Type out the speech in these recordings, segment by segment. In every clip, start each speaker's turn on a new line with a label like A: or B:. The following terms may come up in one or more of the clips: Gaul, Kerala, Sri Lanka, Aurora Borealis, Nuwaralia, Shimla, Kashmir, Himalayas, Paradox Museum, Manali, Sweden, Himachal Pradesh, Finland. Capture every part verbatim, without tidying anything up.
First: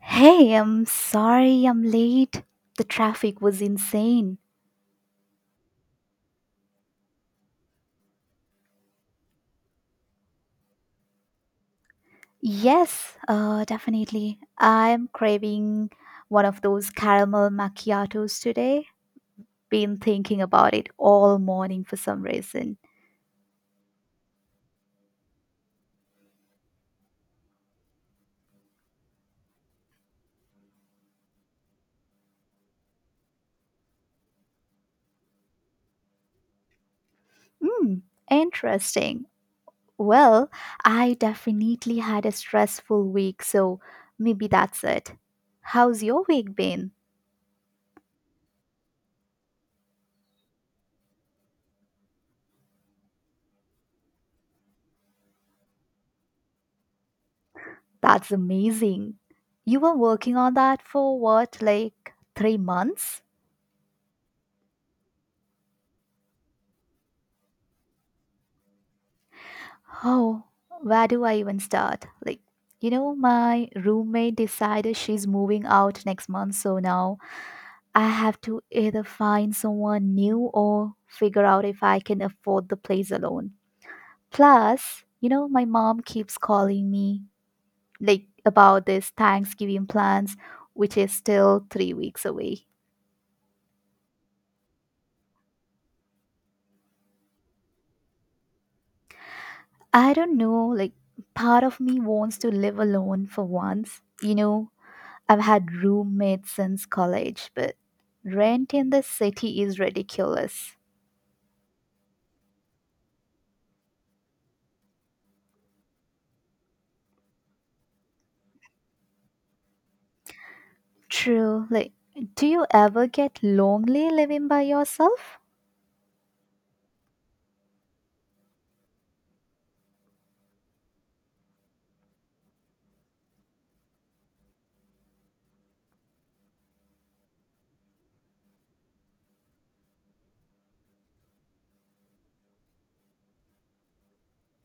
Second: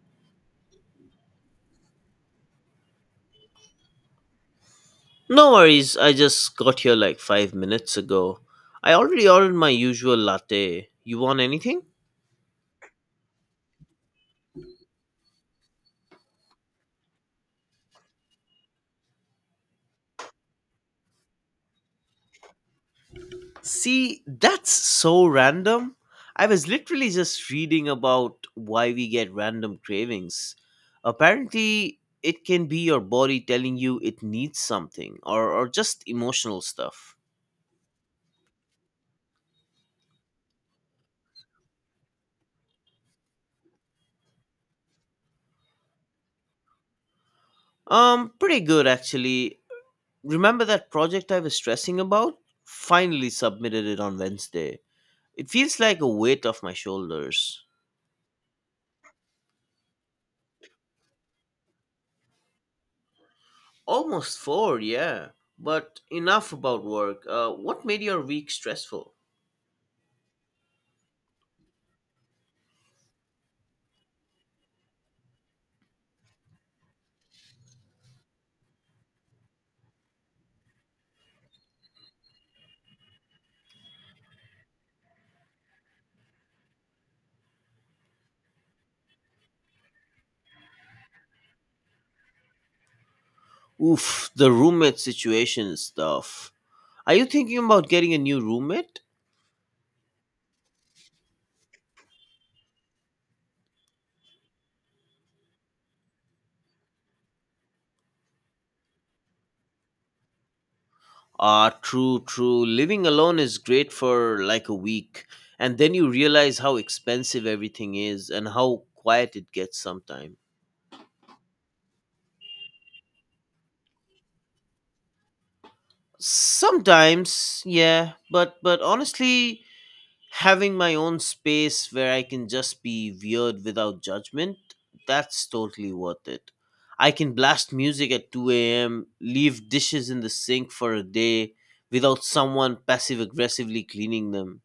A: Hey, I'm sorry I'm late. The traffic was insane.
B: No worries, I just got here like five minutes ago. I already ordered my usual latte. You want anything?
A: Yes, uh, definitely. I'm craving one of those caramel macchiatos today. Been thinking about it all morning for some reason.
B: See, that's so random. I was literally just reading about why we get random cravings. Apparently, it can be your body telling you it needs something, or, or just emotional stuff.
A: Hmm, interesting. Well, I definitely had a stressful week, so maybe that's it. How's your week been?
B: Um, pretty good actually. Remember that project I was stressing about? Finally submitted it on Wednesday. It feels like a weight off my shoulders.
A: That's amazing. You were working on that for what, like three months?
B: Almost four, yeah. But enough about work. Uh, what made your week stressful?
A: Oh, where do I even start? Like, you know, my roommate decided she's moving out next month, so now I have to either find someone new or figure out if I can afford the place alone. Plus, you know, my mom keeps calling me like about this Thanksgiving plans, which is still three weeks away.
B: Oof, the roommate situation is tough. Are you thinking about getting a new roommate?
A: I don't know, like, part of me wants to live alone for once, you know, I've had roommates since college, but rent in the city is ridiculous.
B: Ah, true, true. Living alone is great for like a week, and then you realize how expensive everything is and how quiet it gets sometimes.
A: True. Like, do you ever get lonely living by yourself?
B: Sometimes, yeah, but but honestly, having my own space where I can just be weird without judgment, that's totally worth it. I can blast music at two a m, leave dishes in the sink for a day without someone passive aggressively cleaning them.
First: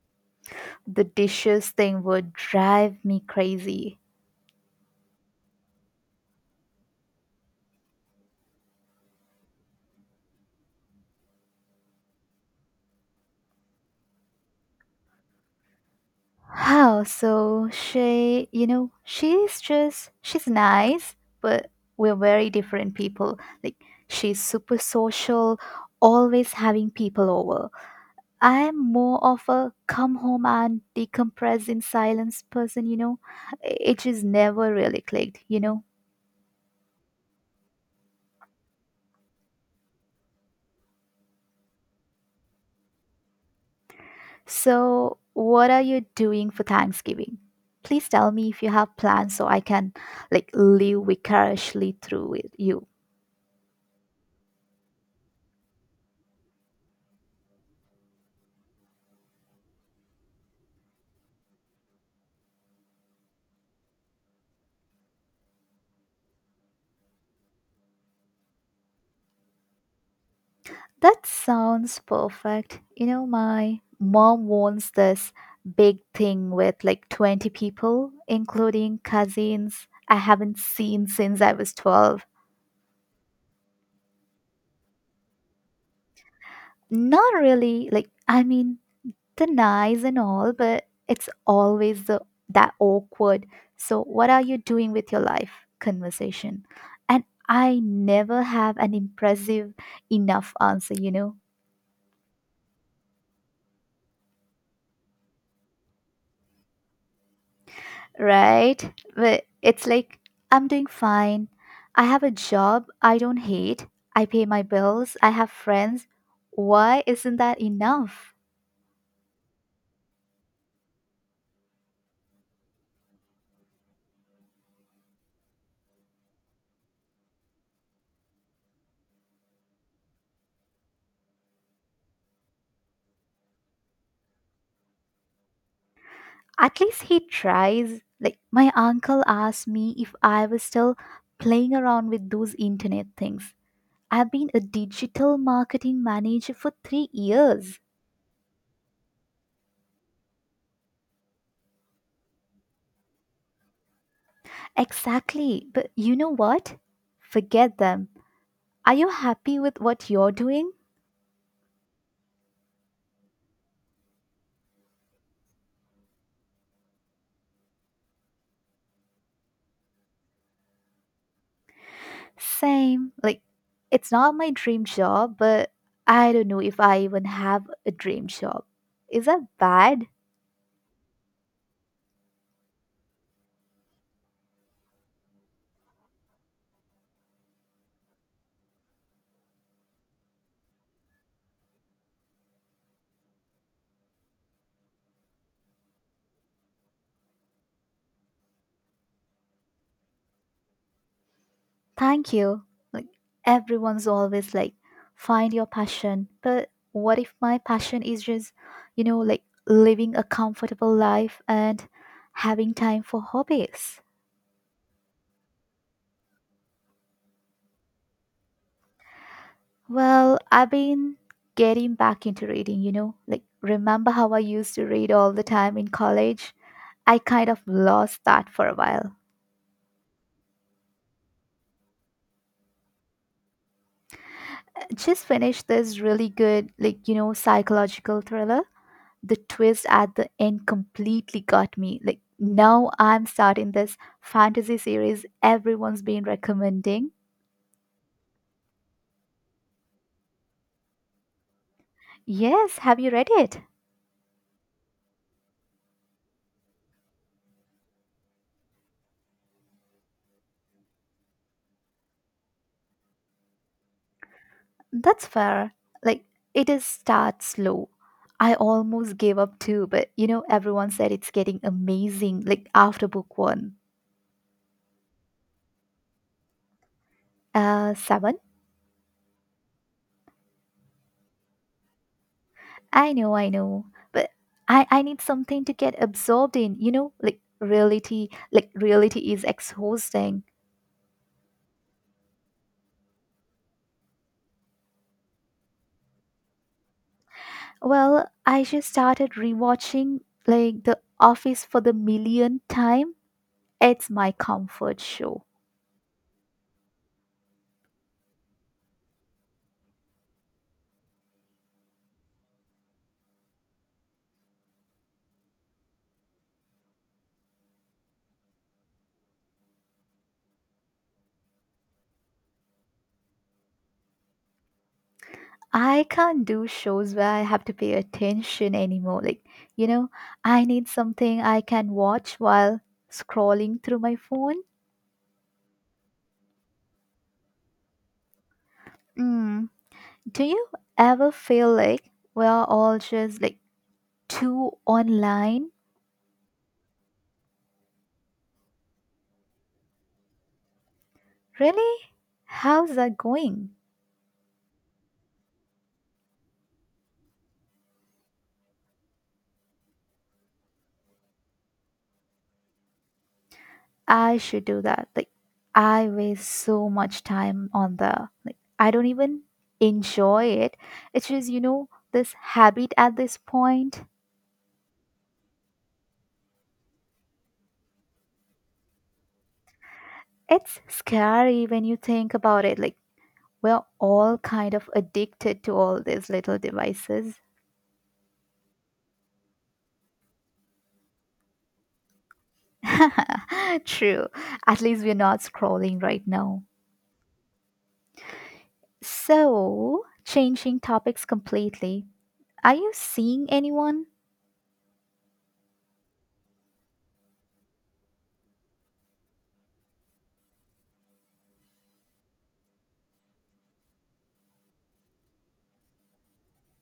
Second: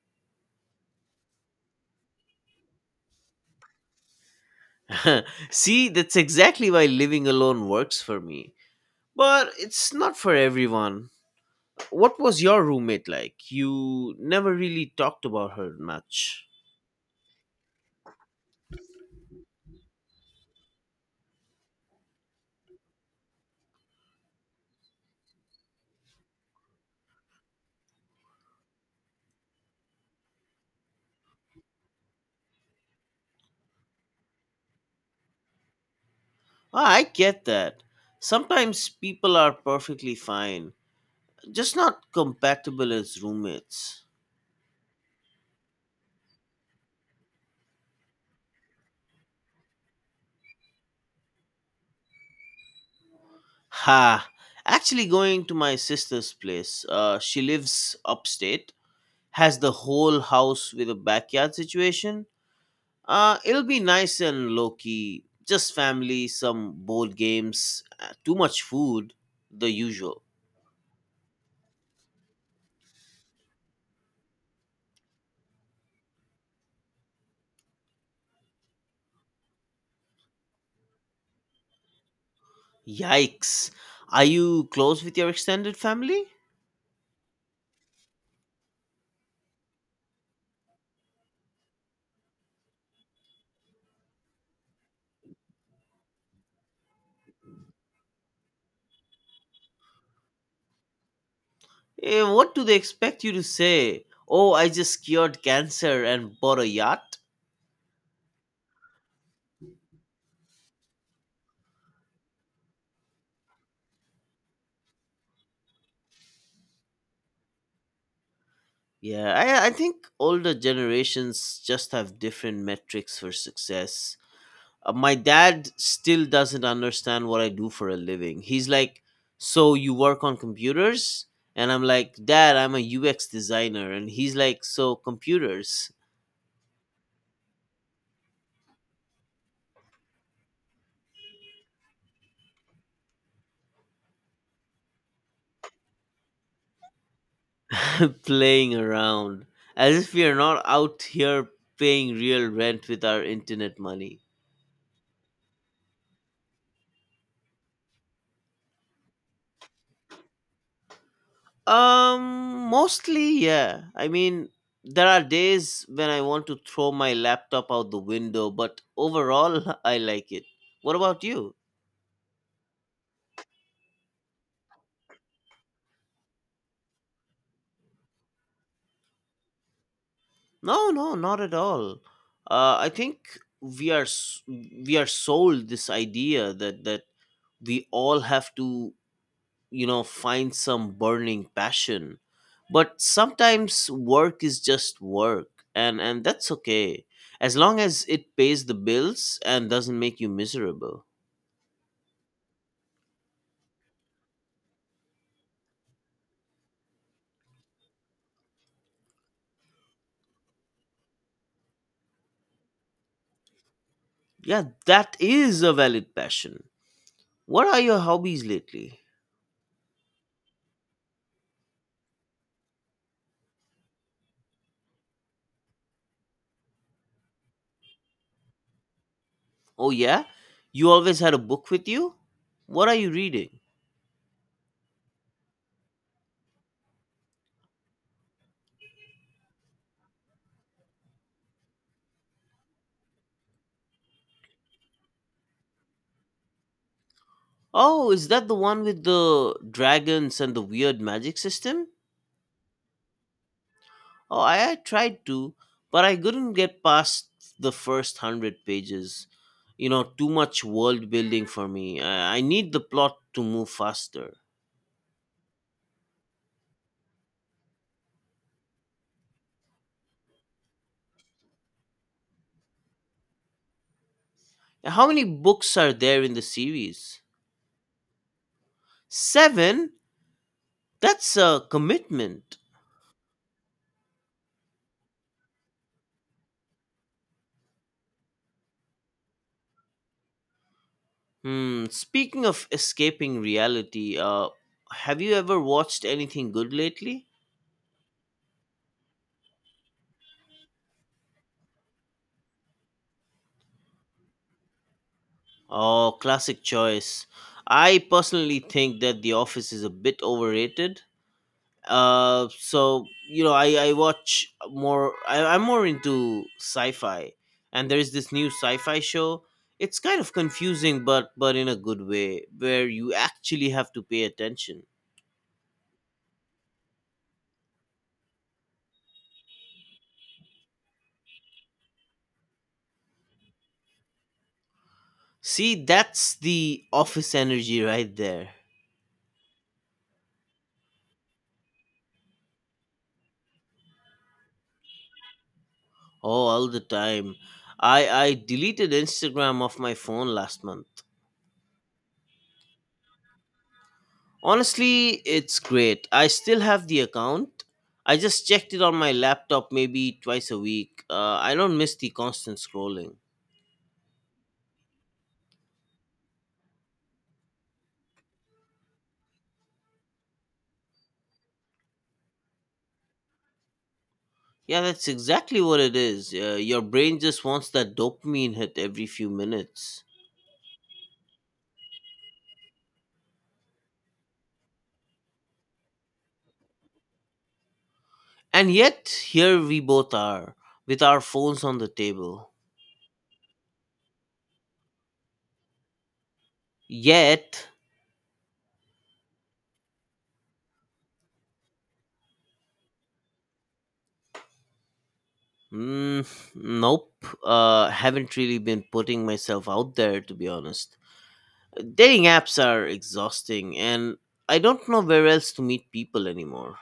A: The dishes thing would drive me crazy.
B: See, that's exactly why living alone works for me. But it's not for everyone. What was your roommate like? You never really talked about her much.
A: How? So she, you know, she's just, she's nice, but we're very different people. Like, she's super social, always having people over. I am more of a come home and decompress in silence person, you know. It just never really clicked, you know.
B: Ah, I get that. Sometimes people are perfectly fine just not compatible as roommates.
A: So, what are you doing for Thanksgiving? Please tell me if you have plans so I can like live vicariously through with you.
B: Ha! Actually, going to my sister's place. Uh, she lives upstate, has the whole house with a backyard situation. Uh, it'll be nice and low key. Just family, some board games, uh, too much food, the usual.
A: That sounds perfect. You know, my mom wants this big thing with like twenty people, including cousins I haven't seen since I was twelve.
B: Yikes! Are you close with your extended family?
A: Not really. Like, I mean, they're nice and all, but it's always the that awkward. So what are you doing with your life conversation? And I never have an impressive enough answer, you know.
B: Eh, what do they expect you to say? Oh, I just cured cancer and bought a yacht?
A: Right? But it's like I'm doing fine. I have a job I don't hate. I pay my bills. I have friends. Why isn't that enough?
B: Yeah, I I think older generations just have different metrics for success. Uh, my dad still doesn't understand what I do for a living. He's like, "So you work on computers?" And I'm like, "Dad, I'm a U X designer." And he's like, "So computers?"
A: At least he tries. Like my uncle asked me if I was still playing around with those internet things. I've been a digital marketing manager for three years.
B: Playing around as if we are not out here paying real rent with our internet money.
A: Exactly. But you know what? Forget them. Are you happy with what you're doing?
B: Um, mostly, yeah. I mean, there are days when I want to throw my laptop out the window, but overall, I like it. What about you?
A: Same. Like, it's not my dream job, but I don't know if I even have a dream job. Is that bad?
B: No, no, not at all. Uh, I think we are s- we are sold this idea that that we all have to you know find some burning passion, but sometimes work is just work, and and that's okay as long as it pays the bills and doesn't make you miserable.
A: Thank you. Like, everyone's always like, find your passion. But what if my passion is just, you know, like living a comfortable life and having time for hobbies?
B: Yeah, that is a valid passion. What are your hobbies lately?
A: Well, I've been getting back into reading, you know. Like, remember how I used to read all the time in college? I kind of lost that for a while.
B: Oh yeah, you always had a book with you. What are you reading?
A: Just finished this really good, like, you know, psychological thriller. The twist at the end completely got me. Like, now I'm starting this fantasy series everyone's been recommending.
B: Oh, is that the one with the dragons and the weird magic system?
A: Yes, have you read it?
B: Oh, I, I tried to, but I couldn't get past the first hundred pages. You know, too much world building for me. I, I need the plot to move faster.
A: That's fair. Like, it is start slow. I almost gave up too, but you know, everyone said it's getting amazing, like after book one.
B: How many books are there in the series?
A: Uh, seven?
B: Seven? That's a commitment.
A: I know, I know. But I, I need something to get absorbed in, you know, like reality, like reality is exhausting.
B: Hmm, speaking of escaping reality, uh, have you ever watched anything good lately?
A: Well, I just started rewatching like The Office for the millionth time. It's my comfort show.
B: Oh, classic choice. I personally think that The Office is a bit overrated. Uh, so you know, I I watch more. I, I'm more into sci-fi, and there's this new sci-fi show. It's kind of confusing, but but in a good way, where you actually have to pay attention.
A: I can't do shows where I have to pay attention anymore. Like, you know, I need something I can watch while scrolling through my phone.
B: See, that's the office energy right there.
A: Mm. Do you ever feel like we're all just like too online?
B: Oh, all the time. I I deleted Instagram off my phone last month.
A: Really? How's that going?
B: Honestly, it's great. I still have the account. I just checked it on my laptop maybe twice a week. Uh, I don't miss the constant scrolling.
A: I should do that. Like, I waste so much time on the, like, I don't even enjoy it. It's just, you know, this habit at this point.
B: Yeah, that's exactly what it is. Uh, your brain just wants that dopamine hit every few minutes.
A: It's scary when you think about it. Like, we're all kind of addicted to all these little devices.
B: And yet, here we both are, with our phones on the table.
A: True. At least we're not scrolling right now.
B: Yet,
A: So, changing topics completely. Are you seeing anyone?
B: mm, nope, uh, haven't really been putting myself out there, to be honest. Dating apps are exhausting, and I don't know where else to meet people anymore.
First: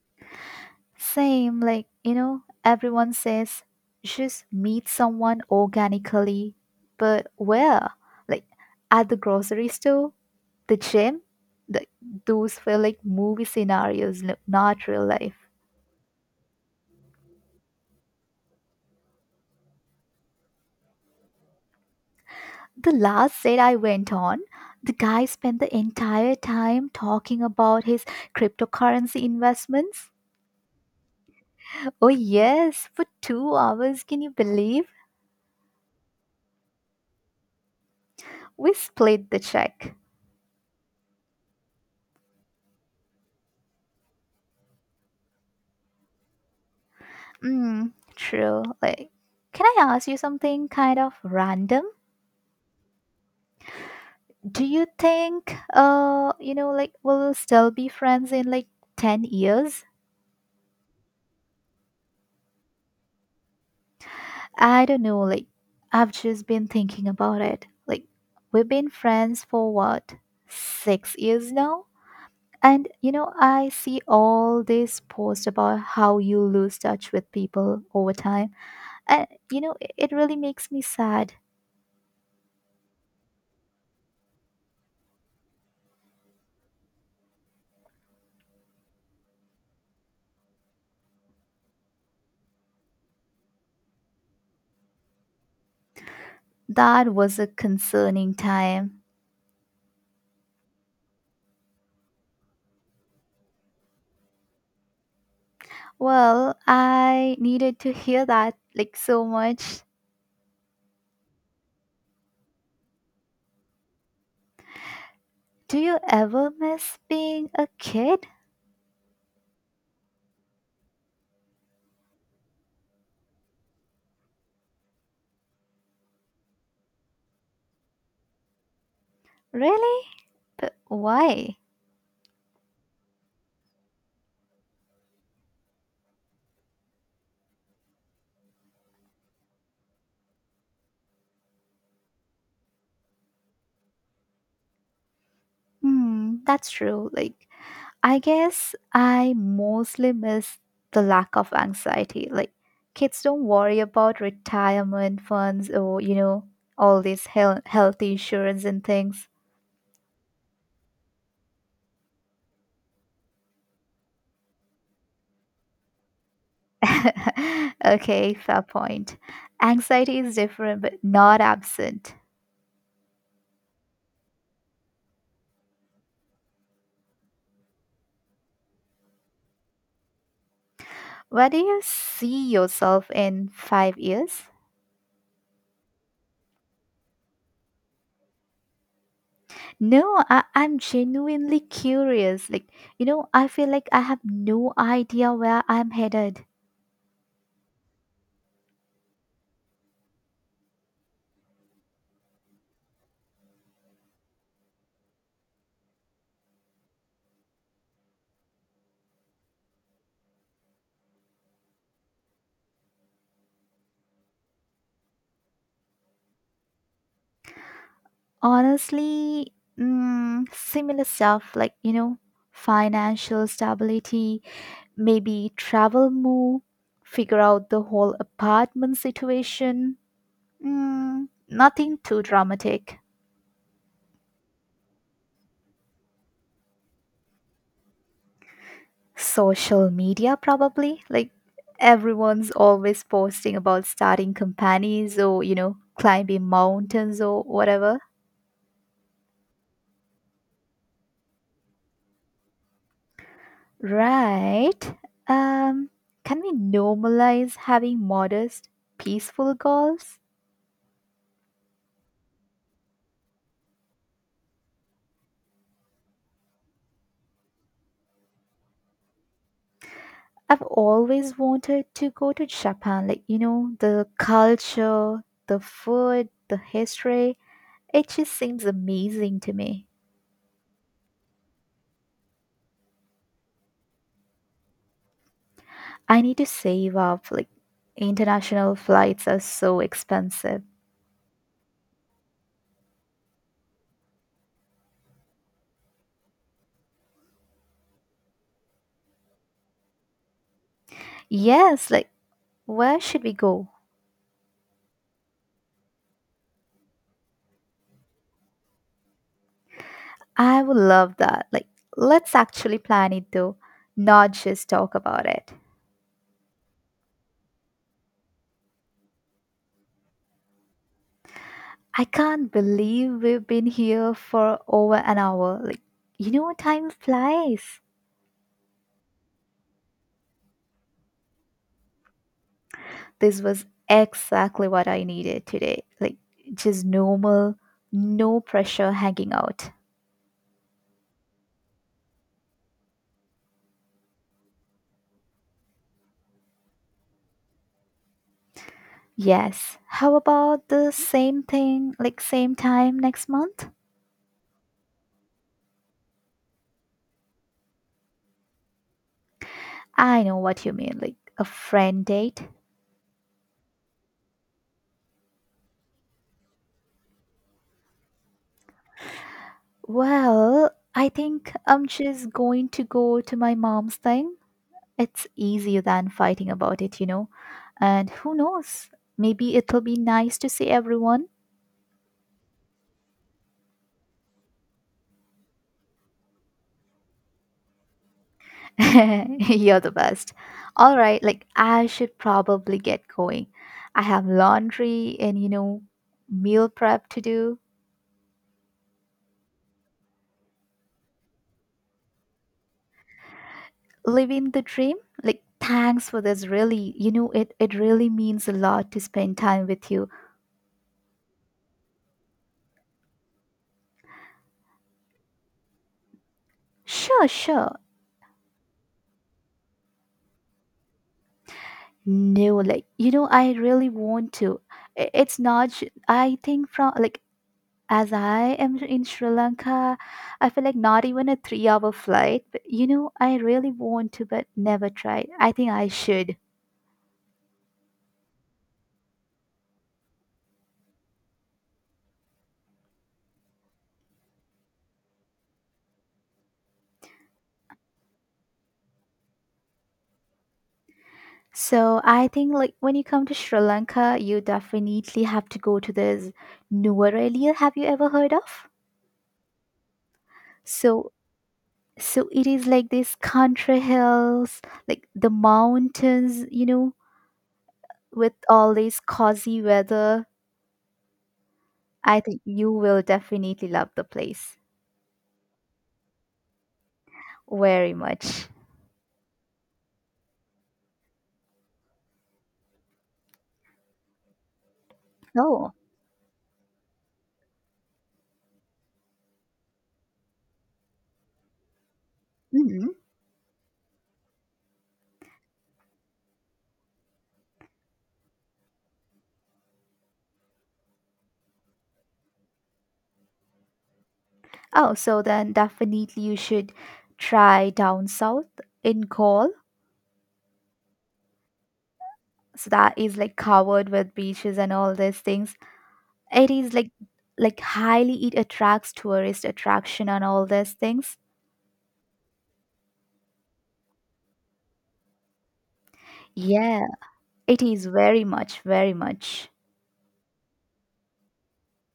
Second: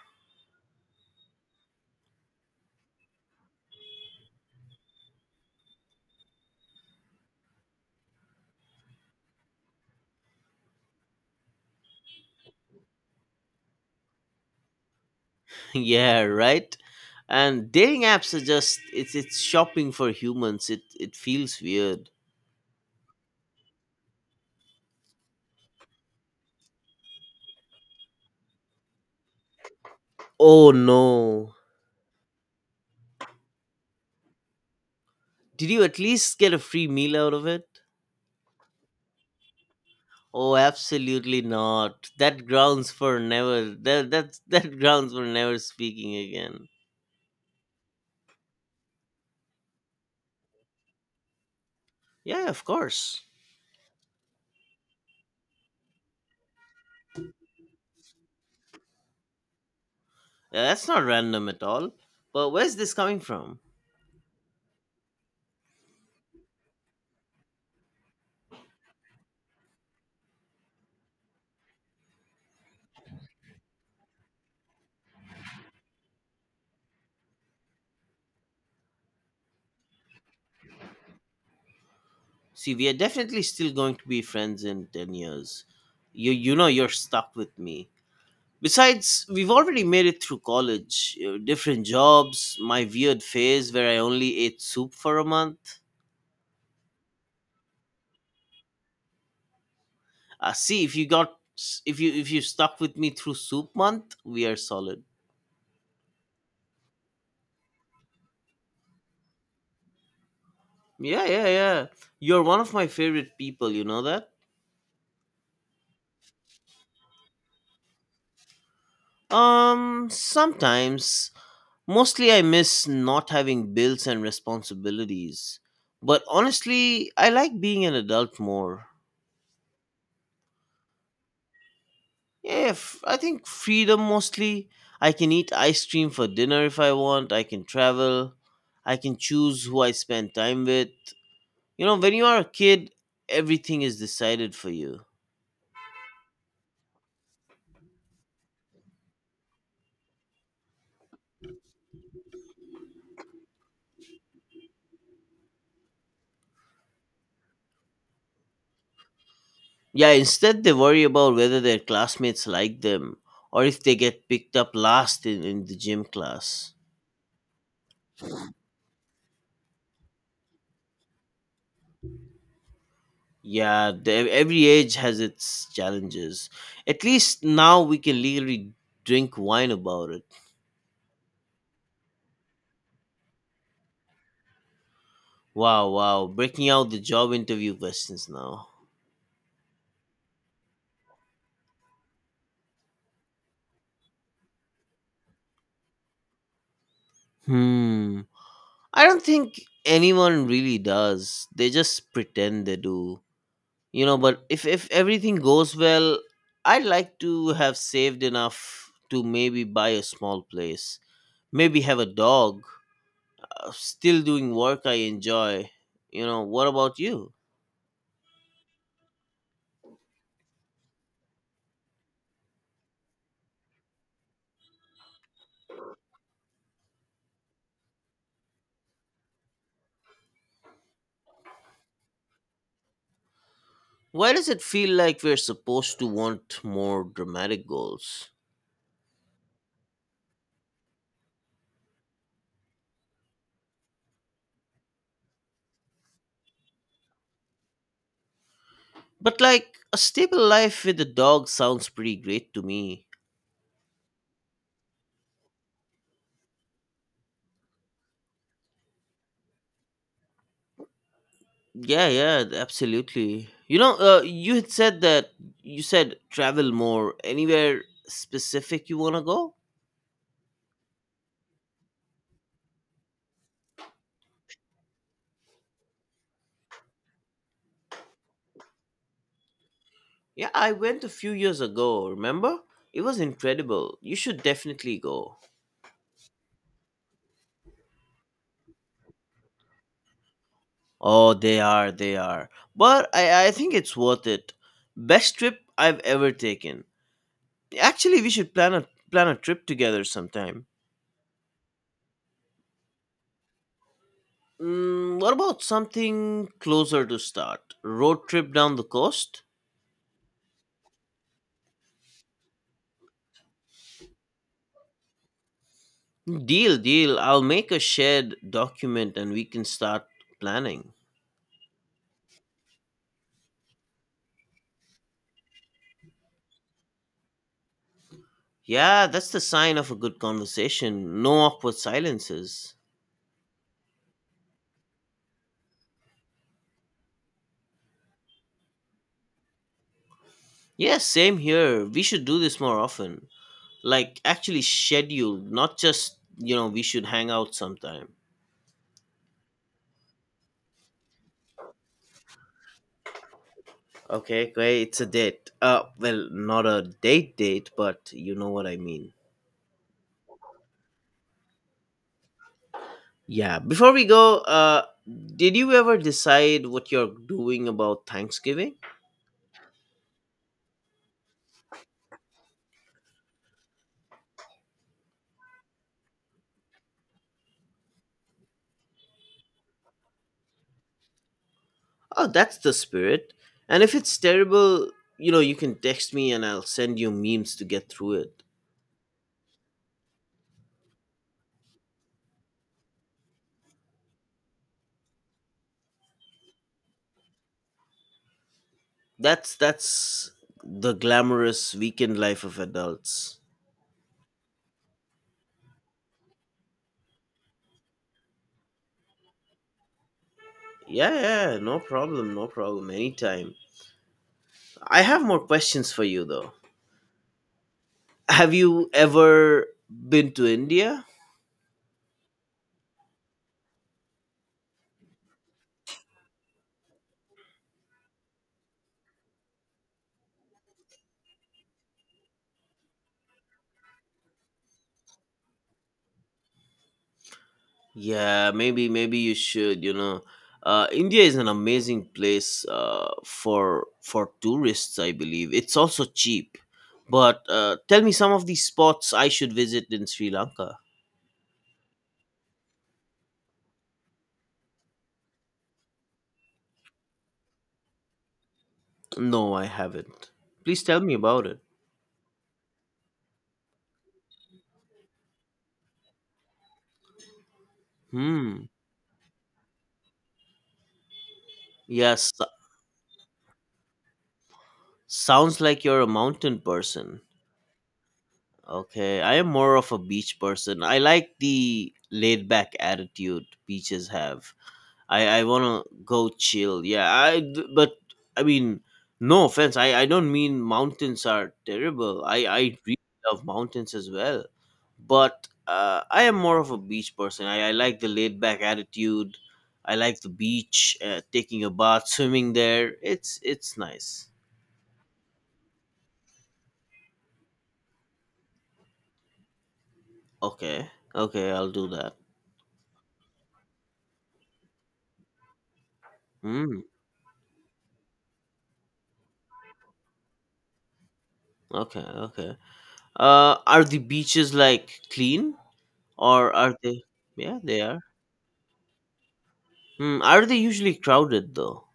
A: Same, like, you know, everyone says just meet someone organically. But where? Like, at the grocery store? The gym, the, those were like movie scenarios, no- not real life.
B: Yeah, right. And dating apps are just it's it's shopping for humans. It it feels weird.
A: The last date I went on, the guy spent the entire time talking about his cryptocurrency investments.
B: Oh no.
A: Oh, yes, for two hours, can you believe?
B: Did you at least get a free meal out of it?
A: We split the check.
B: Oh, absolutely not. That grounds for never that that that grounds for never speaking again.
A: Mm, true. Like, can I ask you something kind of random?
B: Yeah, of course.
A: Do you think, uh, you know, like, we'll still be friends in like ten years?
B: Yeah, that's not random at all. But where's this coming from?
A: I don't know, like, I've just been thinking about it. Like, we've been friends for what, six years now? And, you know, I see all these posts about how you lose touch with people over time. And, you know, it, it really makes me sad.
B: See, we are definitely still going to be friends in ten years. You you know you're stuck with me. Besides, we've already made it through college, uh, different jobs, my weird phase where I only ate soup for a month.
A: That was a concerning time.
B: Uh, see, if you got if you if you stuck with me through soup month, we are solid.
A: Well, I needed to hear that, like, so much.
B: Yeah, yeah, yeah. You're one of my favorite people, you know that?
A: Do you ever miss being a kid?
B: Um, sometimes. Mostly, I miss not having bills and responsibilities. But honestly, I like being an adult more.
A: Really? But why?
B: Yeah, f- I think freedom mostly. I can eat ice cream for dinner if I want, I can travel, I can choose who I spend time with. You know, when you are a kid, everything is decided for you.
A: Hmm, that's true. Like, I guess I mostly miss the lack of anxiety. Like kids don't worry about retirement funds or you know all these health health insurance and things.
B: Yeah, instead, they worry about whether their classmates like them or if they get picked up last in, in the gym class.
A: Okay, fair point. Anxiety is different but not absent.
B: Yeah, the, every age has its challenges. At least now we can legally drink wine about it.
A: Where do you see yourself in five years?
B: Wow, wow. Breaking out the job interview questions now.
A: No, I, I'm genuinely curious. Like, you know, I feel like I have no idea where I'm headed.
B: Hmm. I don't think anyone really does. They just pretend they do. You know, but if, if everything goes well, I'd like to have saved enough to maybe buy a small place. Maybe have a dog. Uh, Still doing work I enjoy. You know, what about you?
A: Honestly, mm, similar stuff like, you know, financial stability, maybe travel move, figure out the whole apartment situation. Mm, nothing too dramatic.
B: Why does it feel like we're supposed to want more dramatic goals?
A: Social media, probably. Like, everyone's always posting about starting companies or, you know, climbing mountains or whatever.
B: But like a stable life with a dog sounds pretty great to me.
A: Right. Um, can we normalize having modest, peaceful goals?
B: Yeah, yeah, absolutely. You know, uh, you had said that you said travel more. Anywhere specific you want to go?
A: I've always wanted to go to Japan. Like, you know, the culture, the food, the history. It just seems amazing to me.
B: Yeah, I went a few years ago, remember? It was incredible. You should definitely go.
A: I need to save up. Like, international flights are so expensive.
B: Oh, they are, they are. But I, I think it's worth it. Best trip I've ever taken. Actually, we should plan a plan a trip together sometime.
A: Yes, like, where should we go?
B: Mm, what about something closer to start? Road trip down the coast?
A: I would love that. Like, let's actually plan it though, not just talk about it.
B: Deal, deal. I'll make a shared document and we can start planning.
A: I can't believe we've been here for over an hour. Like, you know, time flies.
B: Yeah, that's the sign of a good conversation. No awkward silences.
A: This was exactly what I needed today. Like, just normal, no pressure hanging out.
B: Yes, same here. We should do this more often. Like actually scheduled, not just, you know, we should hang out sometime.
A: Yes. How about the same thing, like, same time next month?
B: Okay, great. It's a date. Uh, well, not a date date, but you know what I mean.
A: I know what you mean, like a friend date.
B: Yeah. Before we go, uh, did you ever decide what you're doing about Thanksgiving?
A: Well, I think I'm just going to go to my mom's thing. It's easier than fighting about it, you know? And who knows? Maybe it'll be nice to see everyone.
B: Oh, that's the spirit. And if it's terrible, you know, you can text me and I'll send you memes to get through it.
A: You're the best. All right, like I should probably get going. I have laundry and you know, meal prep to do.
B: That's that's the glamorous weekend life of adults.
A: Living the dream. Like thanks for this really, you know, it it really means a lot to spend time with you.
B: Yeah, yeah, no problem, no problem. Anytime. I have more questions for you though.
A: Sure, sure.
B: Have you ever been to India?
A: No, like you know, I really want to. I- It's not ju- I think from like as I am in Sri Lanka, I feel like not even a three hour flight. But you know, I really want to, but never tried. I think I should.
B: Yeah, maybe maybe you should. You know, uh, India is an amazing place uh, for for tourists. I believe it's also cheap. But uh, tell me some of the spots I should visit in Sri Lanka.
A: So I think like when you come to Sri Lanka, you definitely have to go to this Nuwaralia. Have you ever heard of?
B: No, I haven't. Please tell
A: So
B: me about it.
A: so it is like this country hills, like the mountains, you know, with
B: Hmm.
A: all this cozy weather. I
B: Yes.
A: think
B: so-
A: you will definitely love the place
B: Sounds like you're a mountain person.
A: very much.
B: Okay. I am more of a beach person. I like the laid back attitude beaches have. I I
A: Oh.
B: wanna go chill. Yeah, I d- but I mean, no offense. I I don't mean mountains are terrible. I I
A: Mm-hmm.
B: really love mountains as well, but uh, I am more of a beach person. I I like the laid back attitude. I like the beach, uh, taking a bath, swimming there. It's it's nice.
A: Oh, so then definitely you should try down south in Gaul.
B: Okay, okay, I'll do that.
A: So that is like covered with beaches and all these things. It is
B: Mm,
A: like like highly it attracts tourist attraction and all these things.
B: okay, okay. Uh, are the beaches like clean or are
A: Yeah,
B: they? Yeah,
A: it
B: they
A: is
B: are.
A: very much, very much.
B: Hmm, are they usually crowded though?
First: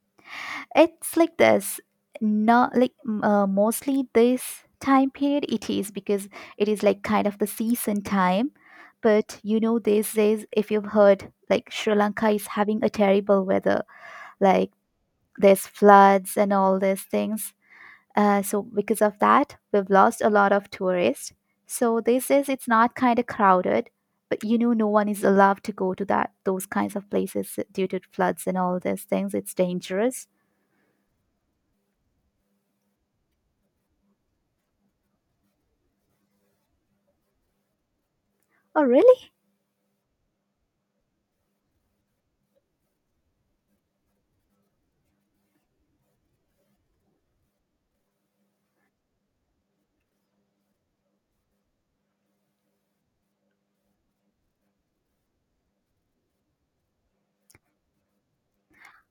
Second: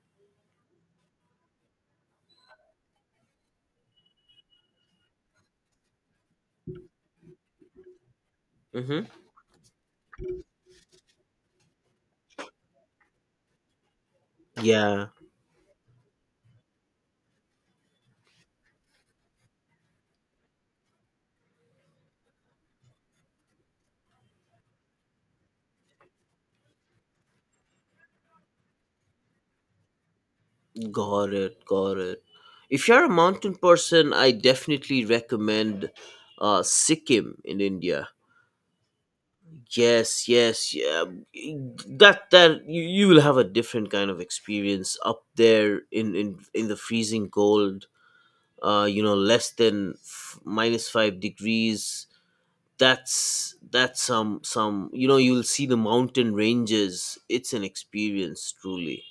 A: It's like this. Not like m- uh, mostly this time period it is because it is like kind of the season time.
B: Mm-hmm.
A: But you know, these days, if you've heard, like Sri Lanka is having a terrible weather like
B: Yeah,
A: there's floods and all these things. Uh, so because of that, we've lost a lot of tourists. So this is it's not kind of crowded, but you know, no one is allowed to go to that those kinds of places due to floods and all these things. It's dangerous.
B: got it, got it. If you're a mountain person, I definitely recommend uh, Sikkim in India.
A: Oh, really?
B: Yes, yes, yeah. That that you, you will have a different kind of experience up there in in in the freezing cold. Uh, you know, less than f- minus five degrees. That's that's some some. You know, you'll see the mountain ranges. It's an experience, truly.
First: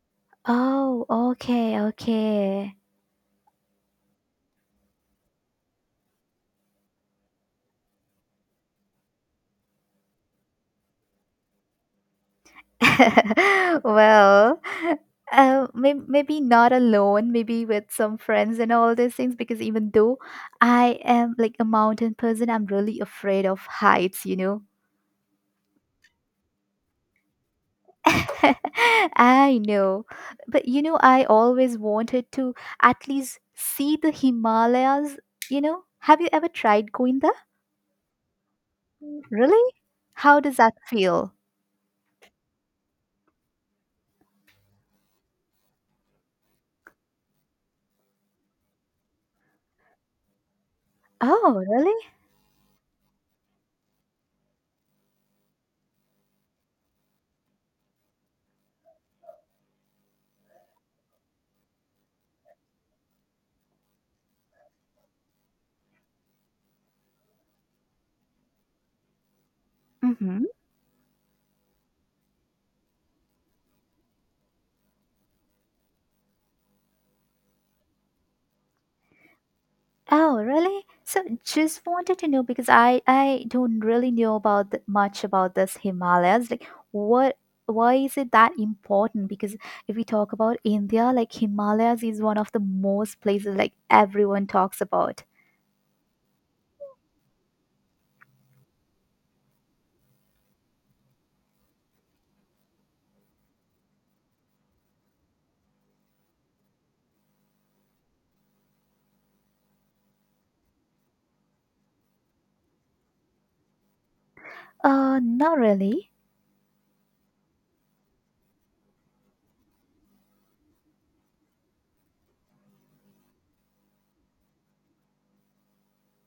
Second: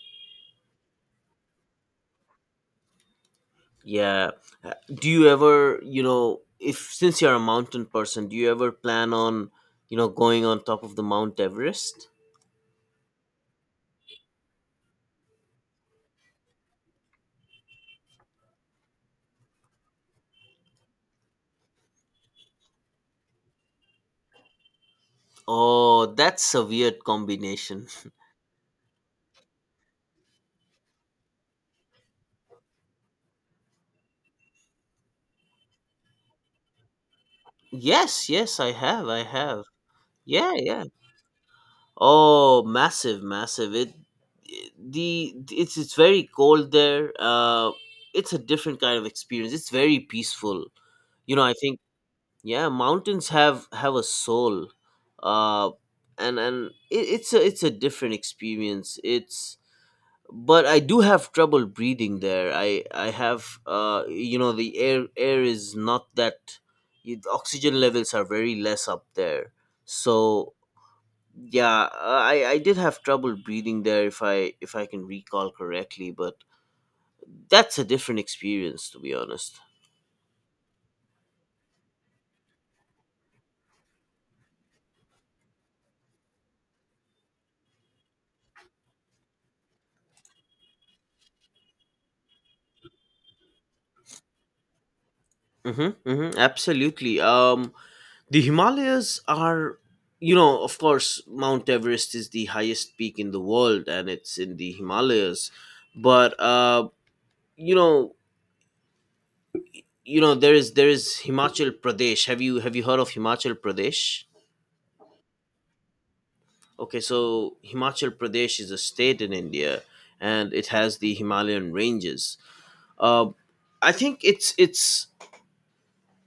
A: Oh, okay, okay.
B: Yeah. Uh, Do you ever, you know, if since you're a mountain person, do you ever plan on, you know, going on top of the Mount Everest?
A: Well, uh, may- maybe not alone, maybe with some friends and all these things, because even though I am like a mountain person, I'm really afraid of heights, you know.
B: Oh, that's a weird combination.
A: I know. But you know, I always wanted to at least see the Himalayas, you know. Have you ever tried going there?
B: Yes, yes, I have. I have.
A: Really? How
B: Yeah,
A: does that
B: yeah.
A: feel?
B: Oh, massive, massive. It the it's it's very cold there. Uh it's a different kind of experience. It's very peaceful. You know, I
A: Oh,
B: think
A: really?
B: yeah mountains have have a soul uh and and it, it's a it's a different experience it's But I do have trouble breathing there. I i have uh you know the air air is not that The oxygen levels are very less up there,
A: Mm-hmm.
B: so yeah, i i did have trouble breathing there if i if i can recall correctly, but that's a different experience to be honest.
A: Oh, really? So just wanted to know because I I don't really know about th- much about this Himalayas. Like what why is it that important? Because if we talk about India, like Himalayas is one of the most places like everyone talks about.
B: Mm-hmm, mm-hmm, absolutely. Um, The Himalayas are, you know, of course, Mount Everest is the highest peak in the world, and it's in the Himalayas. But uh, you know, you know, there is there is Himachal Pradesh. Have you have you heard of Himachal Pradesh?
A: Uh, not really.
B: Okay, so Himachal Pradesh is a state in India, and it has the Himalayan ranges. Uh, I think it's it's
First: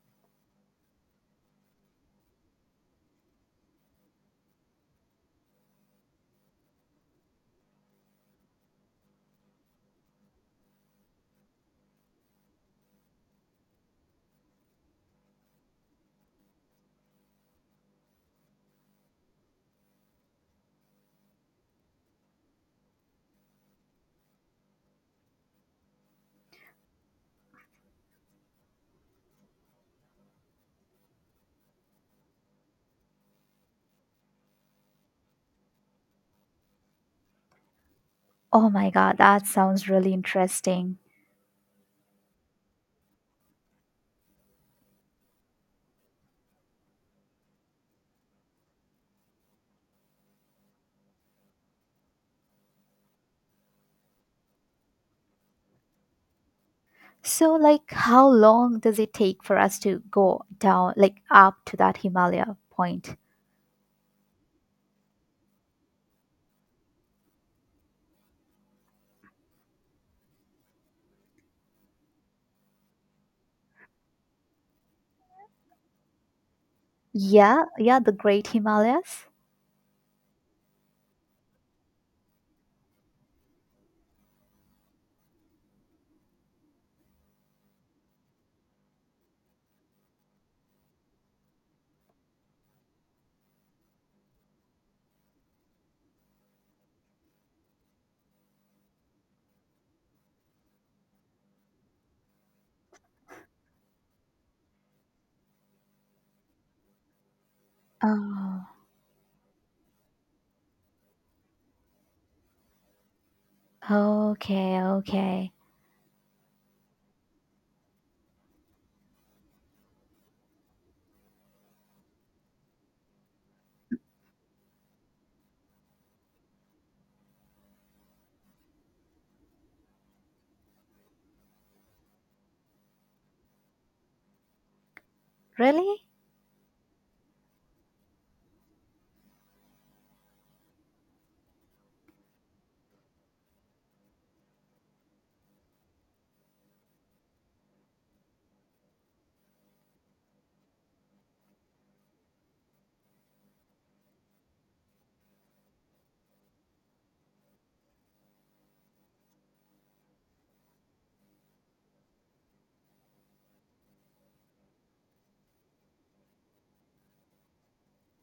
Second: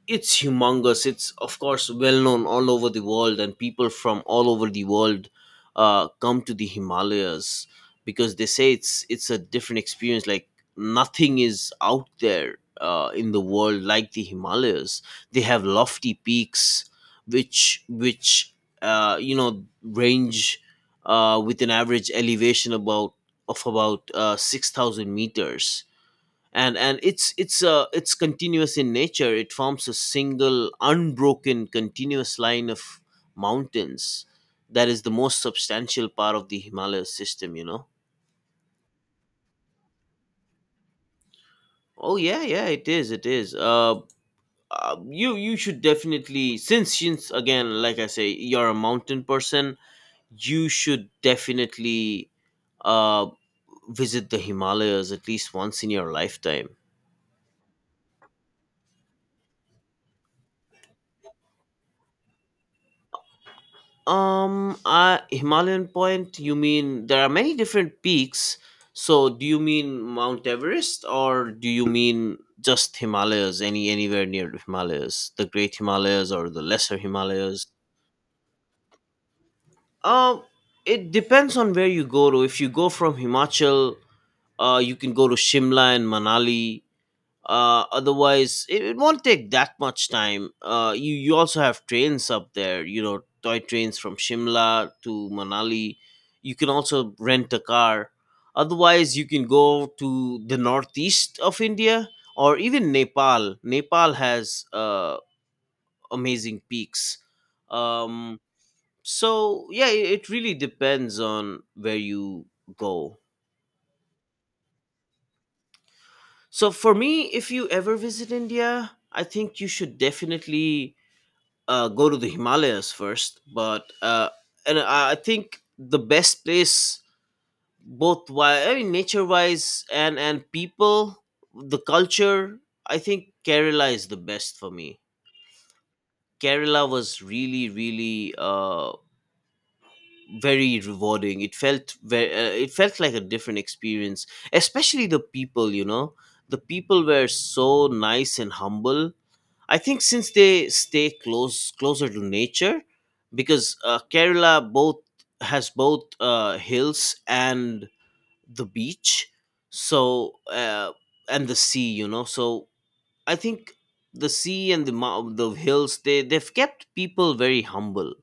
B: it's humongous. It's of course well known all over the world, and people from all over the world uh, come to the Himalayas because they say it's it's a different experience. Like nothing is out there uh, in the world like the Himalayas. They have lofty peaks, which which uh, you know range uh, with an average elevation about of about uh, six thousand meters, and and it's it's uh it's continuous in nature. It forms a single unbroken continuous line of mountains, that is the most substantial part of the Himalaya system you know
A: Oh my God, that sounds really interesting.
B: Oh yeah, yeah, it is, it is uh, uh you you should definitely, since since again, like I say, you're a mountain person, you should definitely uh visit the Himalayas at least once in your lifetime.
A: So like how long does it take for us to go down like up to that Himalaya point?
B: Um, uh, Himalayan point, you mean? There are many different peaks. So do you mean Mount Everest or do you mean just Himalayas, any anywhere near the Himalayas, the Great Himalayas or the Lesser Himalayas?
A: Yeah, yeah, the Great Himalayas.
B: Um, it depends on where you go to. If you go from Himachal, uh, you can go to Shimla and Manali. Uh otherwise it, it won't take that much time. uh you you also have trains up there, you know, toy trains from Shimla to Manali. You can also rent a car. Otherwise you can go to the northeast of India, or even nepal Nepal has uh amazing peaks. um
A: Oh.
B: so yeah, it, it really depends on where you go.
A: Okay, okay.
B: So for me, if you ever visit India, I think you should definitely uh, go to the Himalayas first, but uh, and I I think the best place, both wise, I mean, nature wise, and and people, the culture. I think Kerala is the best for me.
A: Really?
B: Kerala was really really uh, very rewarding. It felt very, uh, it felt like a different experience, especially the people. You know, the people were so nice and humble. I think since they stay close closer to nature, because uh, Kerala both has both uh, hills and the beach, so uh, and the sea, you know. So I think the sea and the mou- the hills, they they've kept people very humble.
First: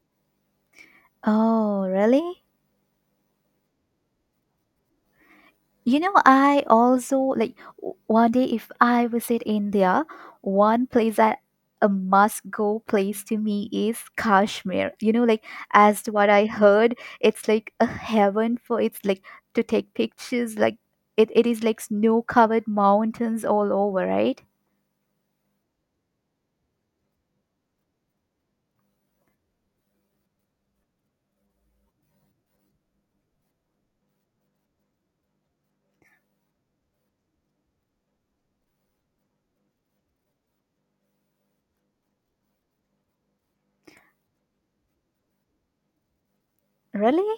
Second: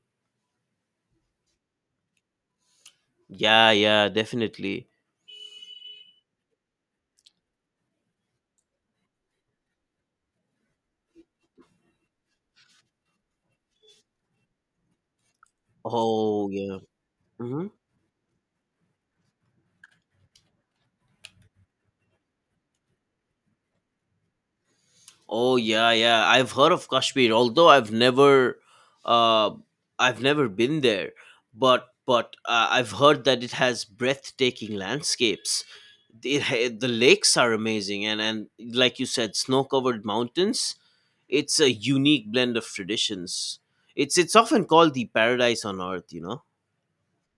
A: Oh, really?
B: Yeah, yeah, definitely.
A: You know, I also like w- one day if I visit India, one place that a must go place to me is Kashmir. You know, like as to what I
B: Oh yeah.
A: heard, it's
B: Mm-hmm.
A: like a heaven for it's like to take pictures, like it, it is like snow covered mountains all over, right?
B: Oh yeah, yeah. I've heard of Kashmir, although I've never, uh, I've never been there. But but uh, I've heard that it has breathtaking landscapes. It, ha- the lakes are amazing, and and like you said, snow-covered mountains. It's a unique blend of traditions. It's it's often called the paradise on earth, you know.
A: Really?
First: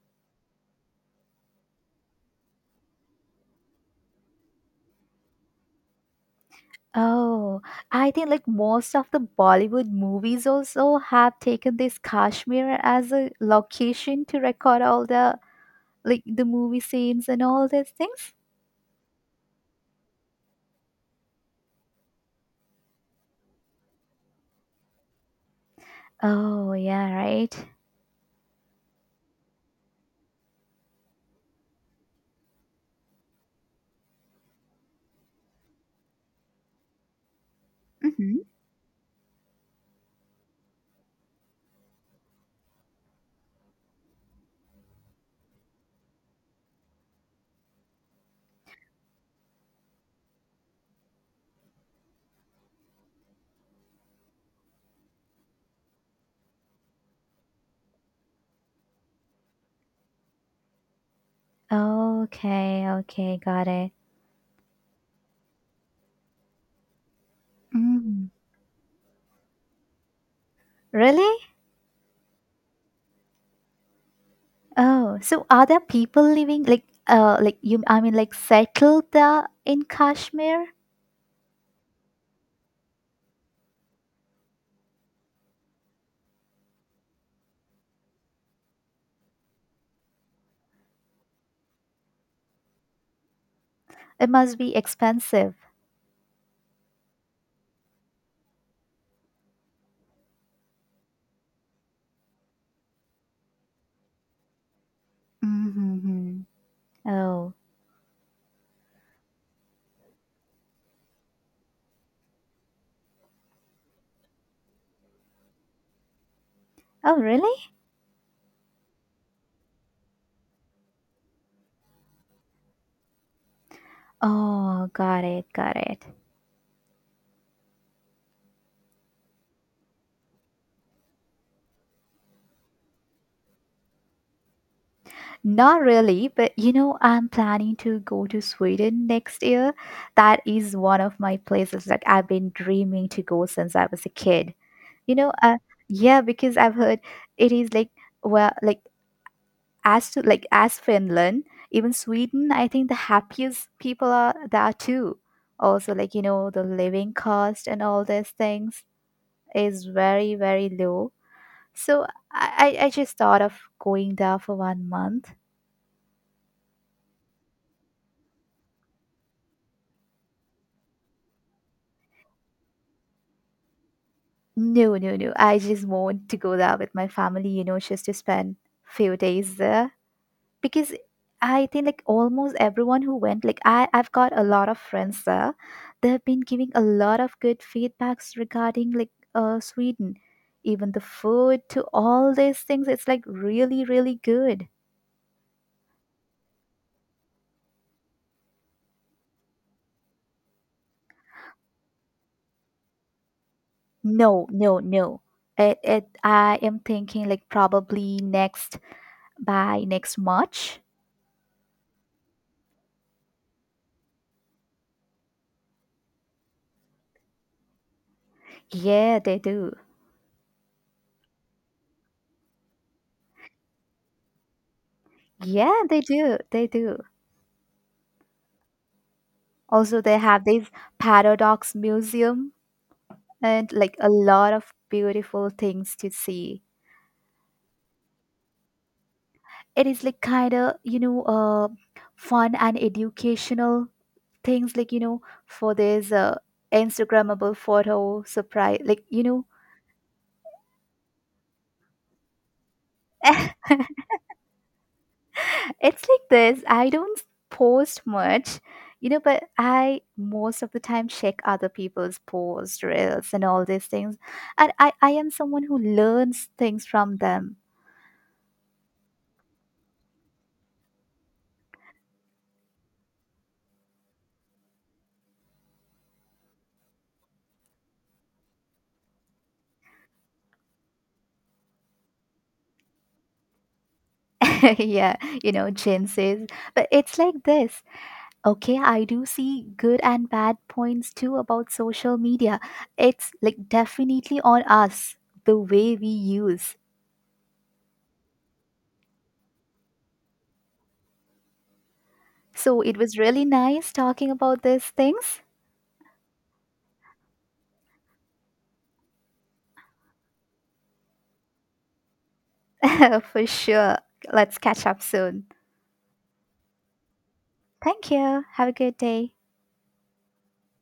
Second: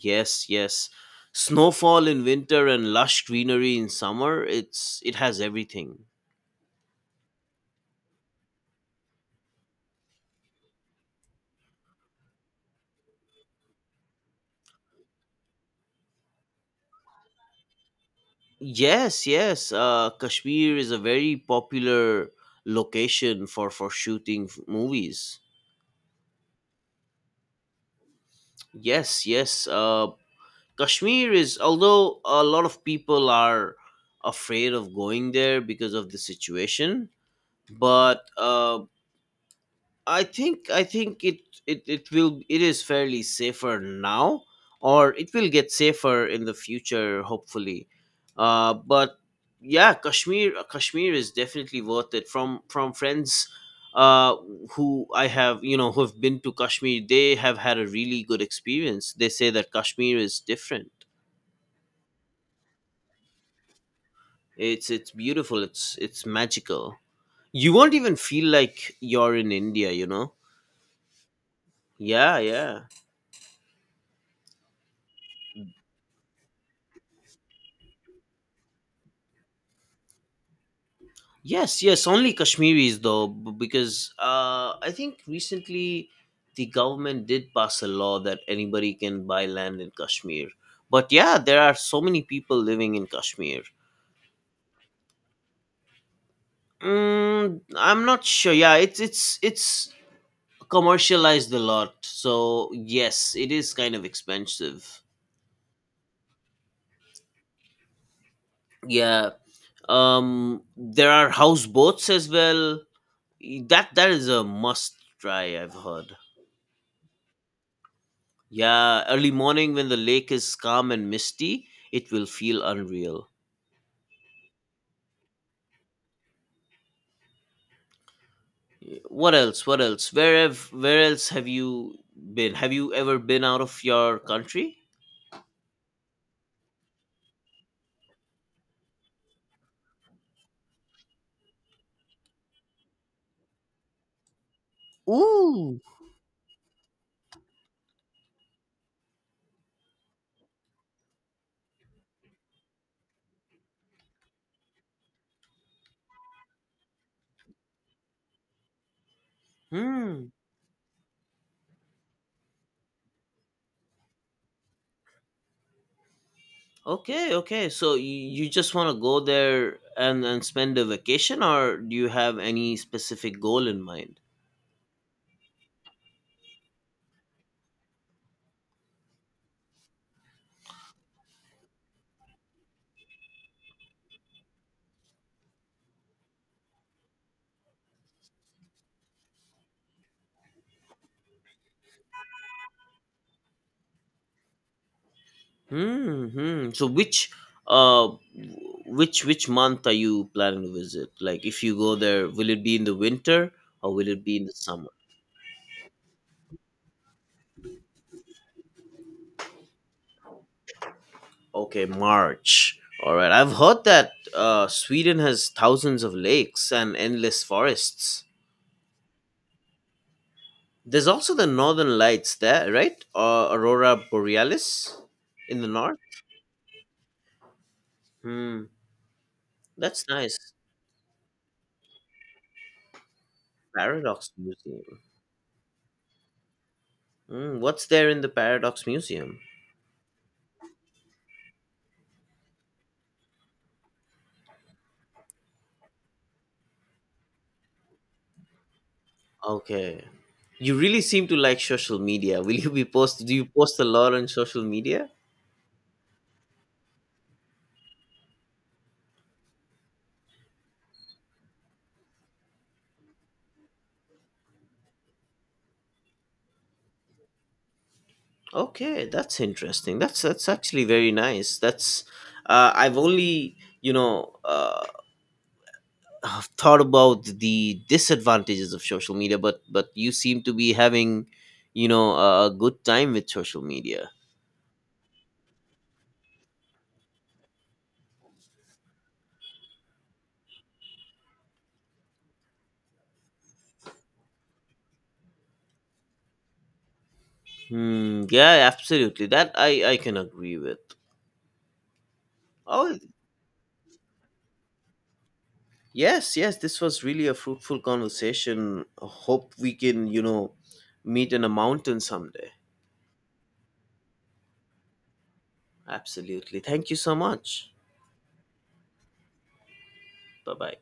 B: Yes, yes. Snowfall in winter and lush greenery in summer. It's it has everything.
A: Oh, I think like most of the Bollywood movies also have taken this Kashmir as a location to record all the like the movie scenes and all these things.
B: Yes, yes. Uh, Kashmir is a very popular location for for shooting f- movies.
A: Oh, yeah, right.
B: Yes, yes. Uh, Kashmir is, although a lot of people are afraid of going there because of the situation, but
A: Hmm.
B: uh, I think I think it, it it will it is fairly safer now, or it will get safer in the future, hopefully. Uh, but yeah, Kashmir Kashmir is definitely worth it. From from friends, uh, who I have, you know, who have been to Kashmir, they have had a really good experience. They say that Kashmir is different.
A: Okay, okay, got it.
B: It's it's beautiful. It's it's magical. You won't even
A: Mm.
B: feel like you're in India, you know.
A: Really?
B: Yeah, yeah.
A: Oh, so are there people living like uh like you I mean like settled there in Kashmir?
B: Yes, yes, only Kashmiris though, b- because uh, I think recently the government did pass a law that anybody can buy land in Kashmir. But yeah, there are so many people living in Kashmir.
A: It must be expensive.
B: Mm, I'm not sure. Yeah, it's it's it's commercialized a lot, so yes, it is kind of expensive.
A: Mm-hmm. Oh.
B: Yeah, um, there are houseboats as well. That that is a must try, I've heard.
A: Oh, really?
B: Yeah, early morning when the lake is calm and misty, it will feel unreal.
A: Oh, got it, got it.
B: What else? What else? Where have where else have you been? Have you ever been out of your country?
A: Not really, but you know, I'm planning to go to Sweden next year. That is one of my places that I've been dreaming to go since I was a kid. You know, uh,
B: Ooh.
A: yeah, because I've heard it is like well, like as to like as Finland, even Sweden, I think the happiest people are there too. Also, like you know, the living cost and all these things is
B: Hmm.
A: very very low. So I I I just thought of going there for one month.
B: Okay, okay. So y- you just want to go there and and spend a vacation, or do you have any specific goal in mind?
A: No, no, no. I just want to go there with my family, you know, just to spend few days there because I think like almost everyone who went, like I I've got a lot of friends there. They've been giving a lot of good feedbacks regarding like uh Sweden. Even the food to all these things, it's like really, really good.
B: Hmm, hmm. So which uh which which month are you planning to visit? Like if you go there, will it be in the winter or will it be in
A: No,
B: the
A: no,
B: summer?
A: no. It, it I am thinking like probably next by next March.
B: Okay, March. All right. I've heard that uh, Sweden has thousands of lakes and endless forests.
A: Yeah, they do.
B: There's also the northern lights there, right? Uh, Aurora Borealis in the
A: Yeah,
B: north.
A: they do. They do.
B: Hmm.
A: Also,
B: That's
A: they
B: nice.
A: have this Paradox Museum and like a
B: Paradox
A: lot of
B: Museum.
A: beautiful things to see.
B: Hmm. What's there in the Paradox Museum?
A: It is like kind of, you know, uh, fun and educational things, like, you know, for this uh, Instagrammable photo surprise, like, you know,
B: Okay. You really seem to like social media. Will you be post? Do you post a lot on social media?
A: It's like this. I don't post much, you know, but I most of the time check other people's posts, reels, and all these things. And I, I am someone who learns things from them.
B: Okay, that's interesting. That's that's actually very nice. That's uh, I've only you know uh, thought about the disadvantages of social media, but but you seem to be having, you know, a a good time with social media.
A: Yeah, you know, Jim says. But it's like this. Okay, I do see good and bad points too about social media. It's like definitely on us, the way we use.
B: Hmm, yeah, absolutely. That I I can agree with.
A: So
B: Oh
A: it was really nice talking about these things.
B: yes, yes. This was really a fruitful conversation. Hope we can, you know, meet in a mountain someday.
A: For sure. Let's catch up soon.
B: Absolutely. Thank you so much.
A: Thank you. Have a good day.
B: Bye bye.